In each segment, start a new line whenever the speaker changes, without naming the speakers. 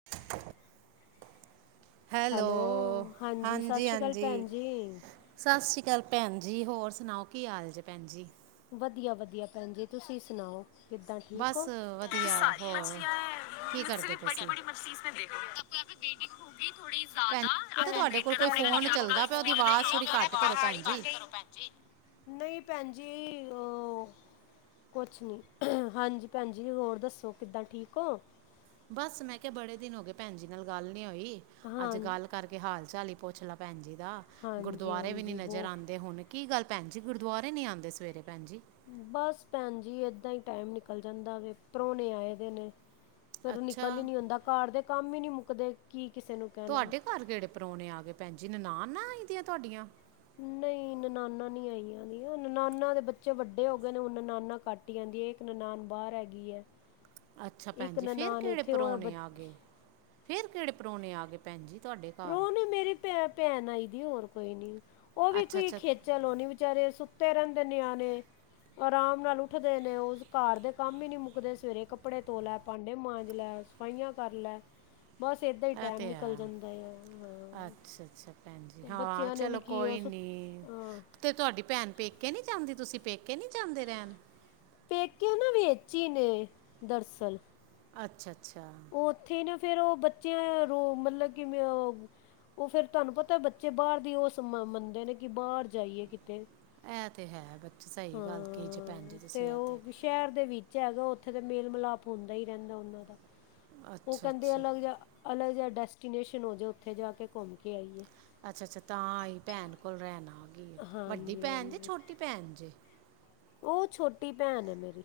[inaudible]
Hello
hello
ਸਤਿ
ਹਾਂਜੀ
ਸ਼੍ਰੀ ਅਕਾਲ
ਹਾਂਜੀ
ਭੈਣ ਜੀ
ਸਤਿ ਸ਼੍ਰੀ ਅਕਾਲ ਭੈਣ ਜੀ, ਹੋਰ ਸੁਣਾਓ ਕੀ ਹਾਲ ਜੇੇ ਭੈਣ ਜੀ।
ਵਧੀਆ ਵਧੀਆ ਭੈਣ ਜੀ, ਤੁਸੀਂ ਸੁਣਾਓ ਕਿੱਦਾਂ ਠੀਕ ਹੋ?
ਬਸ
ਕਿਤੀ
ਵਧੀਆ
ਸਾਰੀ
ਹੋਰ
ਮਛਲੀਆਂ
ਕੀ
ਮੁਝ ਸੇ
ਕਰਦੇ
ਵੀ
ਪਏ
ਬੜੀ
ਸੀ
ਬੜੀ ਮਲੀ ਤ ਵੇਟਿੰਗ ਹੋ ਗਗੀ ੋੜੀ
ਭੈਣ
ਜ਼ਿਆਦਾ
ਤੇ ਤੁਹਾਡੇ ਕੋਲ ਕੋਈ ਫੋਨ ਚੱਲਦਾ ਪਿਆ ਉਹਦੀ ਆਵਾਜ਼ ਥੋੜ੍ਹੀ ਘੱਟ ਕਰੋ ਭੈਣ ਜੀ
[unintelligible] [unintelligible] ਨਹੀਂ ਭੈਣਜੀ
[inaudible]
ਕੁਛ ਨਈ, ਹਾਂਜੀ ਭੈਣਜੀ ਹੋਰ ਦੱਸੋ, ਕਿੱਦਾਂ ਠੀਕ ਹੋ।
ਬਸ ਮੈਂ ਕਿਹਾ ਬੜੇ ਦਿਨ ਹੋ ਗਏ, ਭੈਣ ਜੀ ਨਾਲ ਗੱਲ ਨੀ ਹੋਈ
ਹਾਂ
ਅੱਜ ਗੱਲ ਕਰਕੇ, ਹਾਲ ਚਾਲ ਹੀ ਪੁੱਛ ਲ ਭੈਣ ਜੀ ਦਾ,
ਹਾਂਜੀ
ਗੁਰਦੁਆਰੇ ਵੀ ਨੀ
ਹਾਂਜੀ
ਨਜ਼ਰ
ਵੋ
ਆਉਂਦੇ ਹੁਣ ਕੀ ਗੱਲ ਭੈਣ ਜੀ, ਗੁਰਦੁਆਰੇ ਨਈ ਆਂਦੇ ਸਵੇਰੇ ਭੈਣ ਜੀ
ਬਸ ਭੈਣ ਜੀ ਐਦਾਂ ਹੀ ਟਾਈਮ ਨਿਕਲ ਜਾਂਦਾ ਵੈ, ਪ੍ਰੁਣੇ ਆਏ ਦੇ ਨੇ ਫਿਰ ਨਿਕਲ ਹੀ
ਅੱਛਾ
ਨਈ ਹੁੰਦਾ, ਘਰ ਦੇ ਕੰਮ ਹੀ ਨਈ ਮੁੱਕਦੇ, ਕੀ ਕਿਸੇ ਨੂੰ ਕਹਿਣਾ।
ਤੁਹਾਡੇ ਘਰ ਕੇੜੇ ਪ੍ਰਾਹੁਣੇ ਆ ਗਏ ਭੈਣਜੀ, ਨਨਾਣਾ ਆਈਦੀਆਂ ਤੁਹਾਡੀਆਂ
ਨਨਾਣਾ ਨੀ ਆਈ ਜਾਂਦੀਆਂ, ਨਨਾਣਾ ਦੇ ਬੱਚੇ ਵੱਡੇ ਹੋ ਗਏ ਨੇ, ਉਹ ਨਨਾਣਾ ਹੁਣ ਕੱਟ ਹੀ ਆਉਂਦੀ ਹੈ। ਇੱਕ ਨਨਾਣ ਬਾਹਰ ਹੈਗੀ ਹੈ।
ਅੱਛਾ ਭੈਣ
ਇੱਕ
ਜੀ, ਫ਼ਿਰ
ਨਨਾਨ
ਕਿਹੜੇ
ਇੱਥੇ ਉਹ
ਪਰੌਣੇ ਆ
ਬੱਚ
ਗਏ। ਫਿਰ ਕਿਹੜੇ ਪਰੌਣੇ ਆ ਗਏ, ਭੈਣ ਜੀ ਤੁਹਾਡੇ ਘਾਰ।
ਭੇ ਭੈਣ ਆਈ ਦੀ ਐ, ਹੋਰ ਕੋਈ ਨੀ, ਉਹ ਵੀ
ਅੱਛਾ
ਕੋਈ
ਅੱਛਾ
ਖੇਤੀ ਚਲੋ ਨੀ ਵਿਚਾਰੇ, ਸੁੱਤੇ ਰਹਿੰਦੇ ਨਿਆਣੇ। ਆਰਾਮ ਨਾਲ ਉੱਠਦੇ ਨੇ, ਉਸ ਘਾਰ ਦੇ ਕੰਮ ਹੀ ਨਹੀਂ ਮੁੱਕਦੇ, ਸਵੇਰੇ ਕੱਪੜੇ ਧੋ ਲੈ, ਭਾਂਡੇ ਮਾਂਜ ਲੈ। ਸਫਾਈਆਂ ਕਰ ਲੈ।
[inaudible]
ਬਸ, ਇਦਾਂ ਹੀ
ਇਹ
ਟਾਈਮ
ਤੇ
ਨਿਕਲ
ਹੈ
ਜਾਂਦਾ ਆ। ਹਾਂ
ਅੱਛਾ ਅੱਛਾ ਭੈਣ ਜੀ, ਹਾਂ
ਬੱਚਿਆਂ ਨੇ
ਚਲੋ
ਵੀ ਕੀ ਉਹ
ਕੋਈ
ਸੁ
ਨੀ
ਹਾਂ
ਤੇ ਤੁਹਾਡੀ ਭੈਣ ਪੇਕੇ ਕੇ ਨਹੀਂ ਜਾਂਦੀ, ਤੁਸੀਂ ਪੇਕੇ ਨਹੀਂ ਜਾਂਦੇ ਰਹਿਣ।
ਪੇਕੇ ਨਾ ਵਿਚ ਈ ਨੇ ਦਰਅਸਲ
ਅੱਛਾ- ਅੱਛਾ
ਉੱਥੇ ਨਾ ਫੇਰ ਉਹ, ਬੱਚਿਆਂ ਰੋ ਮਤਲਬ ਕਿਵੇਂ ਉਹ ਫੇਰ ਤੁਹਾਨੂੰ ਪਤਾ ਬੱਚੇ ਬਾਹਰ ਦੀ ਉਸ ਮੰਨਦੇ ਨੇ, ਕਿ ਬਾਹਰ ਜਾਈਏ ਕਿਤੇ
ਐ ਤੇ ਹੈ ਬੱਚ ਸਹੀ ਗੱਲ ਕਹੀ ਜੇ ਭੈਣ ਜੇ
ਹਾਂ
ਤੁਸੀਂ ਇਹ ਤੇ।
ਉਹ ਸ਼ਹਿਰ ਦੇ ਵਿੱਚ ਹੈਗਾ ਉੱਥੇ ਤਾਂ ਮੇਲ-ਮਿਲਾਪ ਹੁੰਦਾ ਹੀ ਰਹਿੰਦਾ ਉਹਨਾਂ ਦਾ। ਉਹ
ਅੱਛਾ
ਕਹਿੰਦੇ
ਅੱਛਾ
ਅਲੱਗ ਜਾ, ਅਲੱਗ ਜਾ ਡੈਸਟੀਨੇਸ਼ਨ ਹੋ ਜਾ ਉੱਥੇ ਜਾ ਕੇ ਘੁੰਮ ਕੇ ਆਈਏ।
ਅੱਛਾ-ਅੱਛਾ ਤਾਂ ਆਈ ਭੈਣ ਕੋਲ ਰਹਿਣ ਆ ਗਈ। ਵੱਡੀ
ਹਾਂਜੀ
ਭੈਣ ਜੇ
ਹਾਂਜੀ
ਛੋਟੀ ਭੈਣ ਜੇ?
ਉਹ ਛੋਟੀ ਭੈਣ ਹੈ ਮੇਰੀ।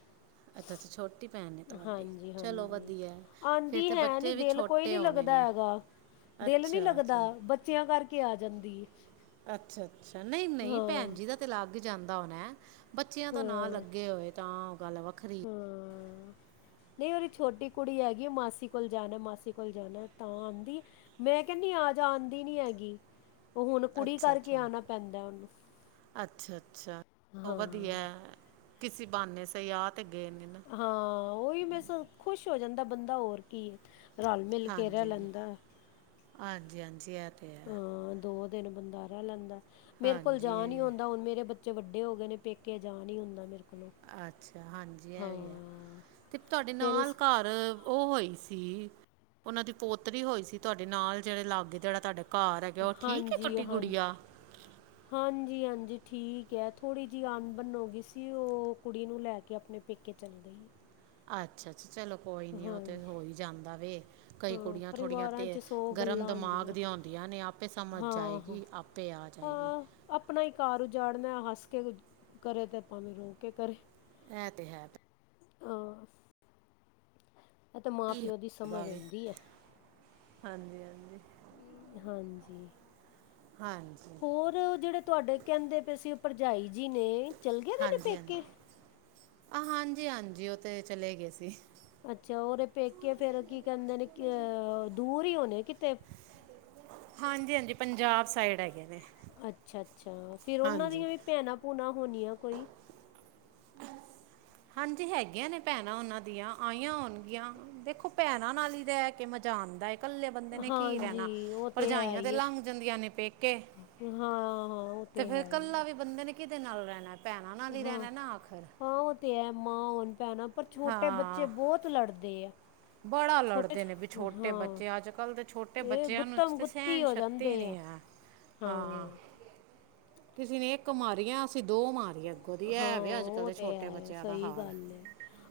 ਅੱਛਾ ਅੱਛਾ ਛੋਟੀ ਭੈਣ ਨੇ ਤੁਹਾਡੀ ਚਲੋ
ਹਾਂਜੀ-ਹਾਂਜੀ,
ਵਧੀਆ ਹੈ। ਫਿਰ
ਆਂਦੀ
ਤੇ
ਹੈ ਨੀ
ਬੱਚੇ ਵੀ
ਦਿਲ ਕੋਈ
ਛੋਟੇ
ਨੀ
ਹੋਣੇ
ਲੱਗਦਾ
ਨੇ
ਹੈਗਾ, ਦਿਲ ਨੀ
ਅੱਛਾ ਅੱਛਾ
ਲੱਗਦਾ, ਬੱਚਿਆਂ ਕਰਕੇ ਆ ਜਾਂਦੀ ਏ।
ਅੱਛਾ-ਅੱਛਾ ਨਹੀਂ-ਨਹੀਂ ਭੈਣ ਜੀ ਦਾ ਤੇ ਲੱਗ ਜਾਂਦਾ ਹੋਣਾ। ਬੱਚਿਆਂ ਦਾ ਨਾ
ਹਾਂ
ਲੱਗੇ ਹੋਏ ਤਾਂ ਉਹ ਗੱਲ ਵੱਖਰੀ।
ਨਈ ਉਹਦੀ ਛੋਟੀ ਕੁੜੀ ਹੈਗੀ ਮਾਸੀ ਕੋਲ ਜਾਣਾ ਮਾਸੀ ਕੋਲ ਜਾਣਾ ਤਾਂ ਆਂਦੀ ਮੈਂ ਕਹਿੰਨੀ ਆਜਾ ਆਂਦੀ ਨੀ ਹੈਗੀ, ਉਹ ਹੁਣ ਕੁੜੀ ਕਰਕੇ ਆਣਾ ਪੈਂਦਾ ਉਹਨੂੰ।
ਅੱਛਾ-ਅੱਛਾ ਉਹ ਵਧੀਆ
ਹਾਂ
ਕਿਸੀ ਬਹਾਨੇ ਸਹੀ ਆ ਤੇ ਗਏ ਨੇ ਨਾ।
ਹਾਂ ਉਹੀ ਮੇ ਖੁਸ਼ ਹੋ ਜਾਂਦਾ ਬੰਦਾ ਹੋਰ ਕੀ ਹੈ।
ਹਾਂਜੀ-ਹਾਂਜੀ, ਹਾਂਜੀ-ਹਾਂਜੀ ਇਹ ਤੇ ਹੈ।
ਹਾਂ ਦੋ ਦਿਨ ਬੰਦਾ ਰਹਿ ਲੈਂਦਾ, ਮੇਰੇ ਕੋਲ ਜਾ ਨੀ
ਹਾਂਜੀ
ਹੁੰਦਾ ਹੁਣ ਮੇਰੇ ਬਚੇ ਬੱਚੇ ਵੱਡੇ ਹੋ ਗਏ ਨੇ ਪੇਕੇ ਜਾ ਨਈ ਹੁੰਦਾ ਮੇਰੇ ਕੋਲੋਂ।
ਅੱਛਾ ਹਾਂਜੀ ਇਹ ਵੀ ਹੈ,
ਹਾਂ
ਤੇ ਤੁਹਾਡੇ
ਫਿਰ
ਨਾਲ
ਇਸ
ਘਰ ਉਹ ਹੋਈ ਸੀ ਉਹਨਾਂ ਦੀ ਪੋਤਰੀ ਹੋਈ ਸੀ ਤੁਹਾਡੇ ਨਾਲ ਜਿਹੜੇ ਲਾਗੇ ਜਿਹੜਾ ਤੁਹਾਡੇ ਘਰ ਹੈਗਾ ਉਹ ਠੀਕ ਹੈ ਛੋਟੀ ਗੁੜੀਆ?
ਹਾਂਜੀ-ਹਾਂਜੀ ਠੀਕ ਹੈ ਥੋੜੀ ਜਿਹੀ ਅਣਬਨ ਹੋ ਗਈ ਸੀ ਉਹ ਕੁੜੀ ਨੂੰ ਲੈ ਕੇ ਆਪਣੇ ਪੇਕੇ ਚਲੀ ਗਈ।
ਅੱਛਾ-ਅੱਛਾ ਚਲੋ ਕੋਈ ਨਈ ਉਹ ਤਾਂ
ਹਾਂਜੀ
ਹੋ ਹੀ ਜਾਂਦਾ ਵੇ, ਕਈ
ਹਾਂ
ਕੁੜੀਆਂ ਥੋੜ੍ਹੀਆਂ
ਪਰਿਵਾਰਾਂ
ਤੇਜ
'ਚ ਸੌ
ਗਰਮ
ਗੱਲਾਂ
ਦਿਮਾਗ
ਹੁੰਦੀਆਂ
ਦੀਆਂ ਹੁੰਦੀਆਂ ਨੇ ਆਪੇ ਸਮਝ
ਹਾਂ ਹਾਂ
ਜਾਏਗੀ ਆਪੇ ਆ ਜਾਏਗੀ।
ਹਾਂ ਆਪਣਾ ਹੀ ਘਰ ਉਜਾੜਨਾ ਹੱਸ ਕੇ ਕਰੇ ਤੇ ਭਾਵੇਂ ਰੋ ਕੇ ਕਰੇ।
ਐ ਤੇ ਹੈ।
ਹਾਂ ਉਹ ਤੇ
ਕੀ
ਮਾਂ-ਪਿਓ ਦੀ ਸਮਝ ਹੁੰਦੀ ਏ।
ਹਾਂਜੀ-ਹਾਂਜੀ
ਹਾਂਜੀ
ਹਾਂਜੀ
ਤੇ ਉਹ ਜਿਹੜੇ ਤੁਹਾਡੇ ਕਹਿੰਦੇ ਪਏ ਸੀ ਉਹ ਭਰਜਾਈ ਜੀ ਨੇ ਚਲਗੇ ਦੇ ਨੇ
ਹਾਂਜੀ ਹਾਂਜੀ
ਪੇਕੇ?
ਆ ਹਾਂਜੀ-ਹਾਂਜੀ ਉਹ ਤੇ ਚਲੇ ਗਏ ਸੀ।
ਅੱਛਾ ਉਹਦੇ ਪੇਕੇ ਫੇਰ ਕੀ ਕਹੰਦੇ ਨੇ ਦੂਰ ਈ ਹੋਣੇ ਕਿਤੇ?
ਹਾਂਜੀ-ਹਾਂਜੀ ਪੰਜਾਬ ਸਾਈਡ ਹੈਗੇ ਨੇ।
ਅੱਛਾ-ਅੱਛਾ ਫਿਰ ਉਹਨਾਂ
ਹਾਂਜੀ
ਦੀਆਂ ਵੀ ਭੈਣਾਂ-ਭੂਣਾ ਹੋਣੀਆਂ ਕੋਈ।
ਹਾਂਜੀ ਹੈਗੀਆਂ ਨੇ ਭੈਣਾਂ ਉਹਨਾਂ ਦੀਆਂ ਆਈਆਂ ਹੋਣਗੀਆਂ। ਦੇਖੋ ਭੈਣਾ ਨਾਲ ਹੀ ਰਹਿ ਕੇ ਮਜਾ ਆਂਦਾ ਹੈ। ਇਕੱਲੇ ਬੰਦੇ ਨੇ ਕੀ ਰਹਿਣਾ,
ਹਾਂਜੀ ਉਹ ਹੈ
ਭਰਜਾਈਆਂ ਤੇ
ਹੀ ਹੈ
ਲੰਘ ਜਾਂਦੀਆਂ ਨੇ ਪੇਕੇ।
ਹਾਂ ਹਾਂ ਉਹ
ਤੇ ਫੇਰ
ਹੈ ਹੀ
ਕੱਲਾ
ਹੈ
ਵੀ ਬੰਦੇ ਨੇ ਕਿਦੇ ਨਾਲ ਰਹਿਣਾ ਭੈਣਾਂ ਨਾਲ ਹੀ
ਹਾਂ
ਰਹਿਣਾ ਨਾ ਆਖਿਰ।
ਹਾਂ ਉਹ ਤੇ ਹੈ ਮਾਂ ਹੋਣ ਭੈਣ ਪਰ ਛੋਟੇ ਬੱਚੇ
ਹਾਂ
ਬਹੁਤ ਲੜਦੇ ਆ।
ਬੜਾ
ਛੋਟੇ
ਲੜਦੇ ਨੇ ਵੀ
ਛੋ
ਛੋਟੇ
ਹਾਂ
ਬੱਚੇ ਅੱਜਕੱਲ ਦੇ ਛੋਟੇ
ਇਹ
ਬੱਚਿਆਂ ਨੂੰ
ਗੁੱਤਮ
ਤੇ
ਗੁੱਤੀ
ਸਹਿਣ
ਹੋ
ਸ਼ਕਤੀ ਈ
ਜਾਂਦੇ ਆ
ਨਹੀਂ ਹੈ। ਹਾਂ
ਹਾਂ
ਕਿਸੇ ਨੇ ਇੱਕ ਮਾਰੀਆਂ ਅਸੀਂ ਦੋ ਮਾਰੀ ਅੱਗੋਂ ਦੀ
ਹਾਂ
ਇਹ ਵੇ ਅੱਜਕੱਲ
ਉਹ
ਦੇ
ਤੇ
ਛੋਟੇ
ਹੈ
ਬੱਚਿਆਂ ਦਾ
ਸਹੀ
ਹਾਲ।
ਗੱਲ ਹੈ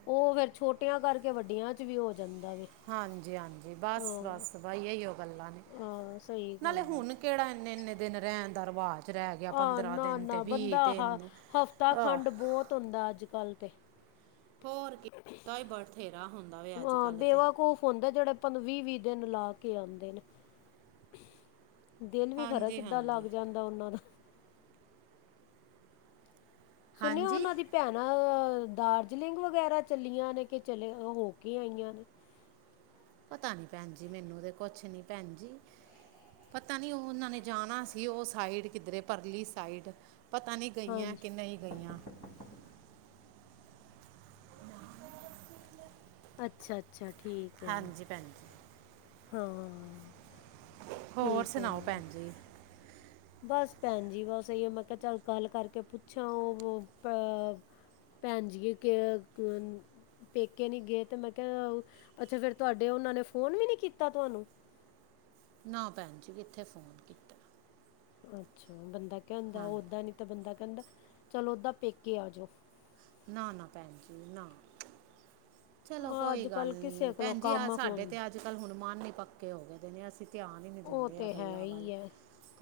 ਉਹ ਫੇਰ ਛੋਟਿਆਂ ਕਰਕੇ ਵੱਡੀਆਂ ਚ ਵੀ ਹੋ ਜਾਂਦਾ ਵੇ।
ਹਾਂਜੀ-ਹਾਂਜੀ
ਹਾਂ
ਬਸ-ਬਸ ਬਾਈ ਇਹੀਓ ਗੱਲਾਂ ਨੇ।
ਹਾਂ ਸਹੀ
ਨਾਲੇ
ਗੱਲ ਹੈ
ਹੁਣ ਕਿਹੜਾ ਇੰਨੇ-ਇੰਨੇ ਦਿਨ ਰਹਿਣ ਦਾ ਰਿਵਾਜ ਰਹਿ ਗਿਆ ਗਿਆ
ਆ
ਪੰਦਰਾਂ
ਨਾ
ਦਿਨ ਤੇ
ਨਾ
ਵੀ
ਬੰਦਾ ਆਹ
ਦਿਨ
ਹਫ਼ਤਾ
ਆ
ਖੰਡ ਬਹੁਤ ਹੁੰਦਾ ਅੱਜਕੱਲ ਤੇ।
ਹੋਰ ਕੀ [unintelligible] ਦਾ ਬਥੇਰਾ ਹੁੰਦਾ ਵੇ ਅੱਜਕੱਲ੍ਹ ਤੇ।
ਖੁਫ ਹੁੰਦੇ ਜੇੈੜੇ ਆਪ ਵੀ ਵੀ ਦਿਨ ਲਾ ਕੇ ਆਉਂਦੇ ਨੇ ਦਿਲ ਵੀ ਖਰਾ
ਹਾਂਜੀ
ਕਿੱਦਾਂ ਲੱਗ
ਹਾਂਜੀ
ਜਾਂਦਾ ਓਨਾਂ ਦਾ। ਸੁਣਿਆ
ਹਾਂਜੀ
ਓਨਾਂ ਦੀ ਭੈਣਾਂ ਦਾਰਜਲਿੰਗ ਵਗੈਰਾ ਚੱਲੀਆਂ ਨੇ ਕਿ ਚਲੇ ਹੋ ਕੇ ਆਈਆਂ ਨੇ
ਪਤਾ ਨੀ ਭੈਣ ਜੀ ਮੈਨੂੰ ਤੇ ਕੁਛ ਨੀ ਭੈਣ ਜੀ ਪਤਾ ਨੀ ਉ ਉਹਨਾਂ ਨੇ ਜਾਣਾ ਸੀ ਉਹ ਸਾਈਡ ਕਿੱਧਰੇ ਪਰਲੀ ਸਾਈਡ ਪਤਾ ਨੀ ਗਈਆਂ
ਹਾਂਜੀ
ਕੇ ਨਈ ਗਈਆਂ
ਅੱਛਾ, ਅੱਛਾ ਠੀਕ ਹੈ
ਹਾਂਜੀ ਭੇਣਜੀ
ਹਾਂ [unintelligible]
ਹੋਰ
ਠੀਕ
ਸੁਣਾਓ
ਹੈ
ਭੈਣ ਜੀ
ਬਸ ਭੈਣ ਜੀ ਬਸ ਏਈਓ ਮੈਂ ਕਿਈ ਚੱਲ ਗੱਲ ਕਰਕੇ ਪੁੱਛਾਂ ਉਹ ਅ ਭੈਣ ਜੀਆਂ ਕ ਪੇਕੇ ਨੀ ਗਏ ਤੇ ਮੈਂ ਕਿਆ ਅੱਛਾ ਫੇਰ ਤੁਆਡੇ ਉਨਾਂ ਨੇ ਫੋਨ ਵੀ ਨੀ ਕੀਤਾ ਤੁਆਨੂੰ।
ਨਾ ਪੈਣ ਜੀ ਕਿੱਥੇ ਫੋਨ ਕੀਤਾ
ਅੱਛਾ ਬੰਦਾ ਕੈਦਾਂ
ਹਾਂ
ਓਦਾਂ ਨੀ ਤਾਂ ਬੰਦਾ ਕਹੰਦੇ ਚੱਲ ਓਦਾਂ ਪੇਕੇ ਆ ਜਾਓ
ਨਾ ਨਾ ਭੈਣ ਜੀ ਨਾ ਚਲੋ
ਹਾਂ
ਕੋਈ
ਅੱਜ
ਗੱਲ
ਕੱਲ੍ਹ ਕਿਸੇ
ਨੀ
ਕੋਲੋਂ
ਭੈਣ ਜੀ ਆ
ਕੰਮ
ਸਾਡੇ
ਹੁੰਦਾ
ਤੇ ਅੱਜ ਕੱਲ ਹੁਣ ਮਨ ਈ ਪੱਕੇ ਹੋ ਗਏ ਦੇ ਨੇ ਅਸੀਂ ਧੀਆਨ ਈ ਨੀ
ਉਹ
ਦਿੰਤੇ ਏ
ਤਾਂ ਹੈ
ਗੱਲਾਂ ਵੱਲ
ਹੀ ਹੈ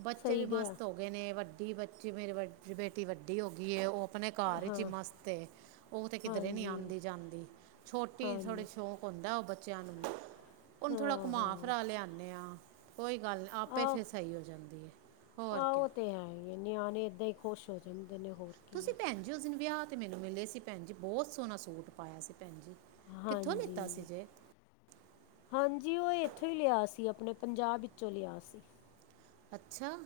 ਬੱਚੇ ਵੀ
ਸਹੀ ਗਿਆ
ਮਸਤ ਹੋ ਨੇ ਵੱਡੀ ਬੱਚੀ ਮੇਰੀ ਵੱ ਬੇਟੀ ਵੱਡੀ ਹੋ ਗਈ ਓ ਆਪਣੇ ਘਰ ਵਿੱਚ ਈ
ਹਾਂ
ਮਸਤ ਏ ਉ ਤੇ ਕਿਧਰੇ ਨੀਂ
ਹਾਂਜੀ
ਆ਼ਦੀ ਜਾਂਦੀ ਛੋਟੀ ਥੋੜ੍ਹੀ
ਹਾਂਜੀ
ਸ਼ੌਕ ਹੋਂਦਾ ਉ ਬੱਚਿਆਂ ਨੂੰ ਉੰਨ ਥੋੜ੍ਹਾ
ਹਾਂ
ਕੁੱਮਾ
ਹਾਂ
ਫਰਾ ਲਿਆਨੇ ਆ ਕੋਈ ਗੱਲ ਨੀ ਆਪੇ
ਆਹ
ਫੇਰ ਸਈ ਹੋ ਜਾਂਦੀ ਏ ਹੋਰ
ਆਹੋ
ਕਿਆ
ਉਹ ਤੇ ਹੈ ਹੀ ਨਿਆਣੇ ਏਦਾਂ ਈ ਖੋਸ਼ ਹੋ ਜਾਂਦੇ ਨੇ ਹੋਰ ਕੀ
ਤੁਸੀਂ
ਹੈ
ਭੈਣ ਜੀ ਉਸ ਦਿਨ ਵੇਆ ਤੇ ਮੈਨੂੰ ਮਿਲੇ ਸੀ ਭੈਣ ਜੀ ਬੋਤ ਸੋਣਾ ਸੂਟ ਪਾਇਆ ਸੀ ਭੈਣ ਜੀ। ਕਿੱਥੋਂ ਲਿੱਤਾ ਸੀ
ਹਾਂਜੀ।
ਜੇ
ਹਾਂਜੀ, ਔ ਐਥੋਂ ਹੀ ਲਿਆ ਸੀ ਅਪਣੇ ਪੰਜਾਬ ਇਚੋਂ ਲਿਆ ਸੀ।
ਅੱਛਾ,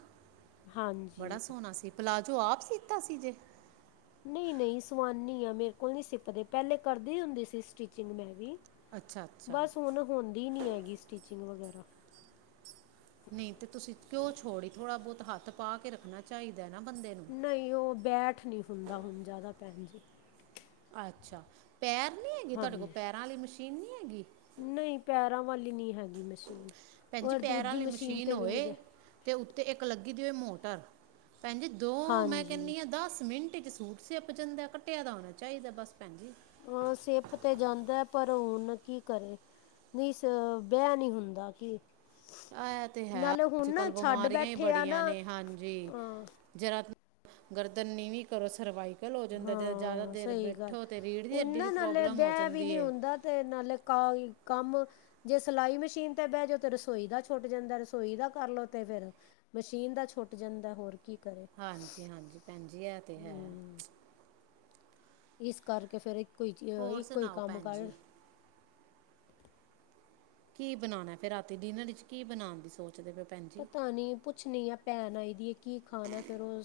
ਹਾਂਜੀ
ਬੜਾ ਸੋਣਾ ਸੀ, ਪਲਾਜ਼ੋ ਆਪ ਸੀਤਾ ਸੀ ਜੇ!
ਨੀ ਨਹੀਂ ਸਵਾਨੀ ਆਂ, ਮੇਰੇ ਕੋਲ ਨੀ ਸਿਪਦੇ ਪੈਲੇ ਕਰਦੀ ਹੁੰਦੀ ਸੀ ਸਟਿਚਿੰਗ ਮੈਂ ਵੀ।
ਅੱਛਾ ਅੱਛਾ
ਬੱਸ ਹੁਣ ਹੋੰਦੀ ਨੀ ਹੈਗੀ, ਸਟਿਚਿੰਗ ਵਗੈਰਾ।
ਨੀ, ਤੇ ਤੁਸੀਂ ਕਿਓ ਛੋੜੀ? ਥੋੜਾ ਬੌਤ ਹੱਥ ਪਾ ਕੇ ਰੱਖਣਾ ਚਾਈਦੈ ਨਾ ਬੰਦੇ ਨੂੰ।
ਨਹੀਂ, ਓਹ ਬੈਠ ਨ੍ਹੀਂ ਹੁੰਦਾ ਹੁਣ ਜੈਦਾ ਭੈਣ ਜੀ।
ਅੱਛਾ, ਪੈਰ ਨੀ ਹੈਗੀ ਤੁਹਾਡੇ ਕੋਲ ਪੈਰਾਂ ਅਲੀ ਮਸ਼ੀਨ ਨੀ ਹੈਗੀ?
ਨਈ ਪੈਰਾਂ ਵਾਲੀ ਨੀਂ ਹੈਗੀ ਮਸ਼ੀਨ
ਭੈਣ ਜੀ
ਔਰ
ਪੈਰਾਂ
ਦੂਜੀ
ਆਲੀ ਮਸ਼ੀਨ
'ਤੇ ਵੀ
ਹੋਏ
ਨਹੀਂ ਬੈ
ਅਤ ਉੱਤੇ ਇੱਕ ਲੱਗੀ ਦੀ ਹੋਵੇ ਮੋਟਰਭੈਣ ਜੀ ਦੋ ਮੈਂ
ਹਾਂਜੀ
ਕਹੰਨੀ ਆ ਦੱਸ ਮਿੰਟ 'ਚ ਸੂਟ- ਸਿਪ ਜਾਂਦਾ ਕੱਟਿਆ ਦਾ ਹੋਣਾ ਚਾਈਦਾ ਬਸ ਭੈਣ ਜੀ
ਅ ਸੇਪ ਤੇ ਜਾਂਦਾ ਪਰ ਹੁਣ ਕੀ ਕਰੇ ਨੀਸ ਬੇਆ ਨੀ ਹੁੰਦਾ ਕਿ
ਆ ਤੇ ਹੈ ਅੱਜ ਕੱਲ
ਛੱਡ
ਬਮਾਰੀਆਂ ਈ
ਬੈਠੇ ਆ
ਬੜੀਆਂ
ਨਾ
ਨੇ ਹਾਂਜੀ
ਹਾਂ
ਜਰਾ ਗਰਦਨ ਨੀਵਂ ਕਰੋ ਸਰਵਾਈਕਲ ਹੋ ਜਾਂਦਾ ਜਦੋਂ ਜ਼ਿਆਦਾ
ਹਾਂ
ਦੇਰ
ਸਈ ਗੱਲ
ਬੈਠੋ ਤੇ ਰੀੜ੍ਹ ਦੀ
ਹੁਨੰ
ਹੱਡੀ ਦੀ
ਨਾ ਨਾਲੇ
ਪ੍ਰੋਬਲਮ ਹੋ
ਬੈ ਵੀ
ਜਾਂਦੀ
ਨੀ
ਏ
ਹੁੰਦਾ ਤੇ ਨਾਲੇ ਕ ਕੰਮ ਜੇ ਸਲਾਈ ਮਸ਼ੀਨ ਤੇ ਬੇ ਜਾਓ ਤੇ ਰਸੋਈ ਦਾ ਛੁੱਟ ਜਾਂਦਾ ਰਸੋਈ ਦਾ ਕਰਲੋ ਤੇ ਫੇਰ ਮਸ਼ੀਨ ਦਾ ਛੋਟ ਜਾਂਦੈ, ਹੋਰ ਕੀ ਕਰੇ?
ਹਾਂਜੀ ਹਾਂਜੀ ਭੈਣ ਜੀ ਇਹ ਤੇ ਹੈ
ਹੂੰ। ਇਸ ਕਰਕੇ ਫੇਰ ਇੱਕੋ ਈ ਚ
ਹੋਰ
ਇੱਕੋ ਹੀ
ਸੁਣਾਓ
ਕੰਮ
ਭੈਣ
ਕਰ
ਜੀ ਕੀ ਬਣਾਣੈ, ਫੇਰ ਰਾਤੀ ਡਿਨਰ ਇਚ ਕੀ ਬਣਾਣ ਦੀ ਸੋਚ ਚਦੇ ਪੇ ਔ ਪੈਣ
ਪਤਾ ਨੀ ਪੁੱ ਪੁਛਣੀ ਆ ਭੈਣ ਆਈ ਦੀ ਏ ਕੀ ਖਾਣੈ, ਫੇਰ ਓਹ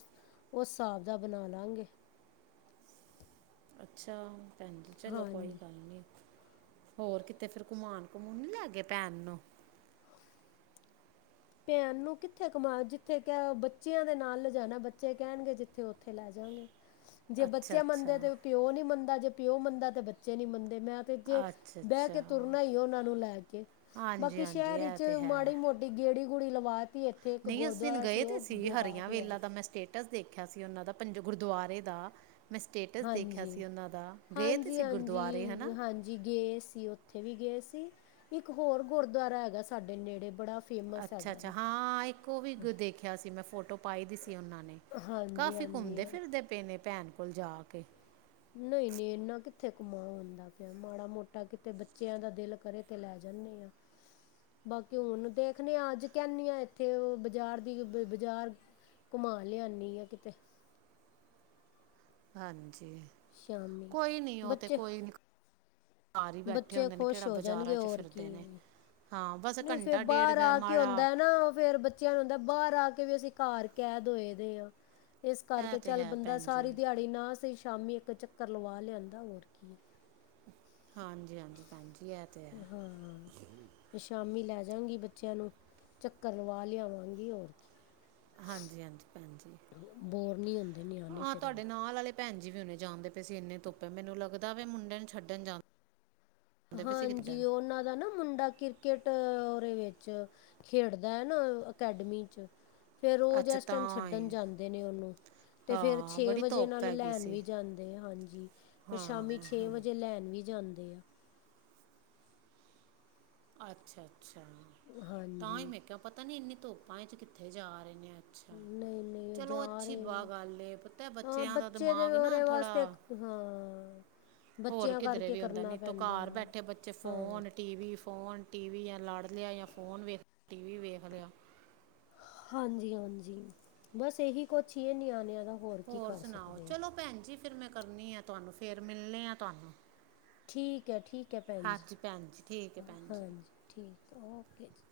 ਓਸ ਸਾਬ ਦਾ ਬਣਾ ਲਾੰਗੇ।
ਅੱਛਾ, ਭੈਣ ਜੀ ਚਲੋ ਕੋਈ
ਹਾਂਜੀ
ਗੱਲ ਨੀ। ਹੋਰ ਕਿਤੇ ਫਿਰ ਘੁਮਾਨ-ਘੁਮੂਣ ਨੀ ਲੈ ਗੇ ਭੈਣ ਨੂੰ?
ਭੈਣ ਨੂੰ ਕਿੱਥੇ ਘੁਮਾ ਜਿੱਥੇ ਕਿਹਾ ਬੱਚਿਆਂ ਦੇ ਨਾਲ ਲੈ ਜਾਣਾ ਬੱਚੇ ਕਹਿਣਗੇ ਜਿੱਥੇ ਓਥੇ ਲੈ ਜਾਂਗੇ।
[inaudible]
ਜੇ ਬੱਚੇ
ਅੱਛਾ
ਮੰਨਦੇ ਤੇ ਪਿਓ ਨੀ ਮੰਨਦਾ, ਜੇ ਪਿਉ ਮੰਨਦਾ ਤੇ ਬੱਚੇ ਨੀ ਮੰਨਦੇ। ਮੈਂ ਤੇ ਜੇ
ਅੱਛਾ
ਬੈ ਕੇ
ਅੱਛਾ
ਤੁਰਨਾ ਈ ਓਹਨਾ ਨੂੰ ਲੈ ਕੇ।
ਹਾਂਜੀ
ਬਾਕੀ
ਹਾਂਜੀ
ਸ਼ਹਿਰ
ਇਹ
ਇਚ
ਤੇ
ਮਾੜੀ-ਮੋਟ ਟੀ ਗੇੜੀ-ਗੂੜੀ ਲਵਾ ਤੀੇ ਏ।
ਨੀ ਅਸੀਂ ਉਸ ਦਿਨ ਗਏ ਦੇ ਸੀ, ਹਰੀਆਂ
ਲਿਆਏ
ਵੇਲਾ ਦਾ ਮੈਂ ਸਟੇਟ ਟਸ ਦੇਖਿਆ ਸੀ ਓਹਨਾਂ ਦਾ, ਪੰਜ ਗੁਰਦੁਆਰੇ ਦਾ। ਮੈਂ ਸਟੇਟਸ ਦੇਖਿਆ
ਹਾਂਜੀ
ਸੀ ਔਨਾਂ ਦਾ, ਗਏ ਦੇ ਸੀ ਗੁਰਦੁਆਰੇ ਹੈਨਾ।
ਜੀ ਗਏ ਸੀ ਓਥੇ ਵੀ ਗਏ ਸੀ, ਇੱਕ ਹੋਰ ਗੁਰਦਵਾਰਾ ਹੈਗਾ ਸਾਡੇ ਨੇੜੇ ਬੜਾ ਫੇਮਸ ਹੈਗਾ
ਅੱਛਾ-ਅੱਛਾ,
ਵੇ
ਹਾਂ ਇੱਕ ਓਹ ਵੀ ਦੇਖਿਆ ਸੀ ਮੈਂ ਫੋਟੋ ਪਾਈ ਦੀ ਸੀ ਓਨਾਂ ਨੇ।
ਹਾਂਜੀ
ਕਾਫੀ
ਹਾਂਜੀ
ਘੁੰਮਦੇ-ਫਿਰਦੇ ਪੇ ਨੇ ਭੈਣ ਕੋਲ ਜਾ ਕੇ।
ਨਈ-ਨਈ ਇਨਾ ਕਿੱਥੇ ਕੁਮਾ ਹੁੰਦਾ ਪਿਆ‌। ਮਾੜਾ-ਮੋਟਾ ਕਿਤੇ ਬੱਚਿਆਂ ਦਾ ਦੇਲ ਕਰੇ ਤੇ ਲੈ ਜਾਂਣੇ ਆਂ। ਬਾਕੀ ਹੁਣ ਦੇਖਣੇ ਆਂ ਅੱਜ ਕੈਣੀ ਆਂ ਏਥੇ ਅ ਬਜ਼ਾਰ ਦੀ ਬ-ਬਜ਼ਾਰ ਘੁਮਾ ਲਿਆਣੀ ਆ ਕਿਤੇ।
ਹਾਂਜੀ,
ਸ਼ਾਮੀ
ਕੋਈ ਨੀ ਓਹ ਤੇ
ਬੱਚੇ
ਕੋਈ ਨੀ।
ਬੱਚੇ ਖੋਸ਼ ਹੋ ਜਾਣਗੇ, ਹੋਰ ਕੀ
ਫਿਰਦੇ ਨੇ
ਏ।
ਹਾਂ ਬਸ
ਨੀ ਫੇਰ
ਘੰਟਾ ਡੇਢ
ਬਾਰ
ਦਾ
ਆ ਕੇ
ਮਾੜਾ
ਹੂੰਦਾ ਨਾ ਔ ਫੇਰ ਬੱ ਚਿਆਂ ਨੂੰ ਹੂੰਦਾ ਬਾਰ ਆ ਕੇ ਵੀ ਅਸੀਂ ਘਾਰ ਕੈਦ ਹੋਏ ਦੇ ਆਂ, ਇਸ
ਇਹ
ਕਰਕੇ
ਤੇ
ਚੱਲ
ਹੈ
ਬੰਦਾ
ਭੈਣ ਜੀ
ਸਾਰੀ ਦਿਹਾੜ ਬਈ ਨਾ ਸਈ ਸ਼ਾਮੀ ਇੱਕ ਚੱਕਰ ਲਵਾ ਲਿਆਂਦਾ, ਹੋਰ ਕੀ।
ਹਾਂਜੀ-ਹਾਂਜੀ, ਭੈਣਜੀ ਐਹ ਤੇ ਹੈ।
ਤੇ ਸ਼ਾਮੀ ਲੈ ਜਾਂਗੀ ਬੱਚਿਆਂ ਨੂੰ, ਚੱਕਰ ਲਵਾ ਲਿਆਵਾਂਗੀ, ਹੋਰ ਕੀ।
ਹਾਂਜੀ-ਹਾਂਜੀ ਭੈਣ ਜੀ।
ਬੋਰ ਨਹੀਂ ਹੁੰਦੇ ਨਿਆਣੇ
ਹਾਂ,
ਫਿਰ
ਤੁਆਡੇ
ਇੱਦਾਂ
ਨਾਲ ਆਲੇ ਭੈਣਜੀ ਵੀ ਹੁਨੇ ਜਾਂਣਦੇ ਪਏ ਸੀ ਇੰਨੇ ਧੂੱਪੇ ਮੈਨੂੰ ਲਗਦਾ ਵੇ ਮੁੰਡੇ ਨੂੰ ਛੱਡਣ ਜਾਂ
ਹਾਂਜੀ ਉਨਾਂ ਦਾ ਨਾ ਮੁੰਡਾ ਕ੍ਰਿਕੇਟ ਔਰੇ ਵਿੱਚ ਖੇਡਦਾ ਐਨਾ ਅਕੈਡਮੀ 'ਚ ਫੇਰ ਰੋਜ਼
ਅੱਛਾ
ਏਸ ਟਾਈਮ
ਤਾਂ
ਛੱਡਣ
ਹੀ
ਜਾਂਦੇ ਨੇ ਉਨੂੰ ਤੇ ਫੇਰ
ਹਾਂ
ਛੇ
ਬੜੀ
ਵਜੇ
ਧੁੱਪ
ਨਾਲ
ਹੈਗੀ
ਲੈਣ
ਸੀ
ਵੀ ਜਾਂਦੇ, ਹਾਂਜੀ ਫੇਰ
ਹਾਂ
ਸ਼ਾਮੀ ਛੇ ਵਜੇ ਲੈਣ ਵੀ ਜਾਂਦੇ ਆ।
ਅੱਛਾ-ਅੱਛਾ
ਹਾਂਜੀ
ਤਾਂ ਹੀ ਮੈਂ ਕਿਹਾ ਪਤਾ ਨੀ ਇੰਨੀ ਧੋਪਾਂ ਇੰਚ ਕਿੱਥੇ ਜਾ ਰਹੇ ਨੇ? ਅੱਛਾ।
ਨਹੀਂ ਨਹੀਂ ਉਹ
ਚਲੋ
ਜਾ
ਅੱਛੀ
ਰਹੇ
ਬਾ
ਆ
ਗਾਲ ਏ ਪਤਾ ਏ,
ਹਾਂ
ਬੱਚਿਆਂ ਦਾ
ਬੱਚੇ ਦੇ
ਦਿਮਾਗ ਨਾ
ਉਹਦੇ ਵਾਸਤੇ
ਥੋੜ੍ਹਾ
ਇੱਕ ਹਾਂ
ਹੋਰ
ਬੱਚਿਆਂ
ਕਿਧਰੇ
ਕਰਕੇ
ਵੀ ਹੋੰਦਾ,
ਕਰਨਾ
ਨੀ ਤੋਂ
ਪੈਂਦਾ
ਘਾਰ
ਆ
ਬੈਠੇ ਬੱਚੇ
ਹਾਂ
phone TV, phone, TV, ਯਾ ਲੜ ਲਿਆ ਯਾ ਫੋਨ ਵੇਖ ਟੀ ਵੀ ਵੇਖ ਲਿਆ।
ਹਾਂਜੀ-ਹਾਂਜ, ਬਸ ਏਹੀ ਕੋਛ ਹੀ ਏ ਨਿਆਣਿਆਂ ਦਾ। ਹੋਰ ਕੀ ਕਰ
ਸੁਣਾਓ
ਸਕਦੇ ਆਂ।
ਚਲੋ ਭੈਣ ਜੀ ਫੇਰ ਮੈਂ ਕਰਨੀ ਆ ਤੁਵਾਨੂੰ ਫੇਰ ਮਿਲਣੇ ਆ ਤੁਵਾਨੂੰ।
ਠੀਕ ਐ, ਠੀਕ ਐ ਭੈਣ ਜੀ।
ਭੈਣ ਜੀ ਠੀਕ ਹੈ ਭੈਣ ਜੀ
ਹਾਂਜੀ, ਠੀਕ ਓਕੇ ਜੀ।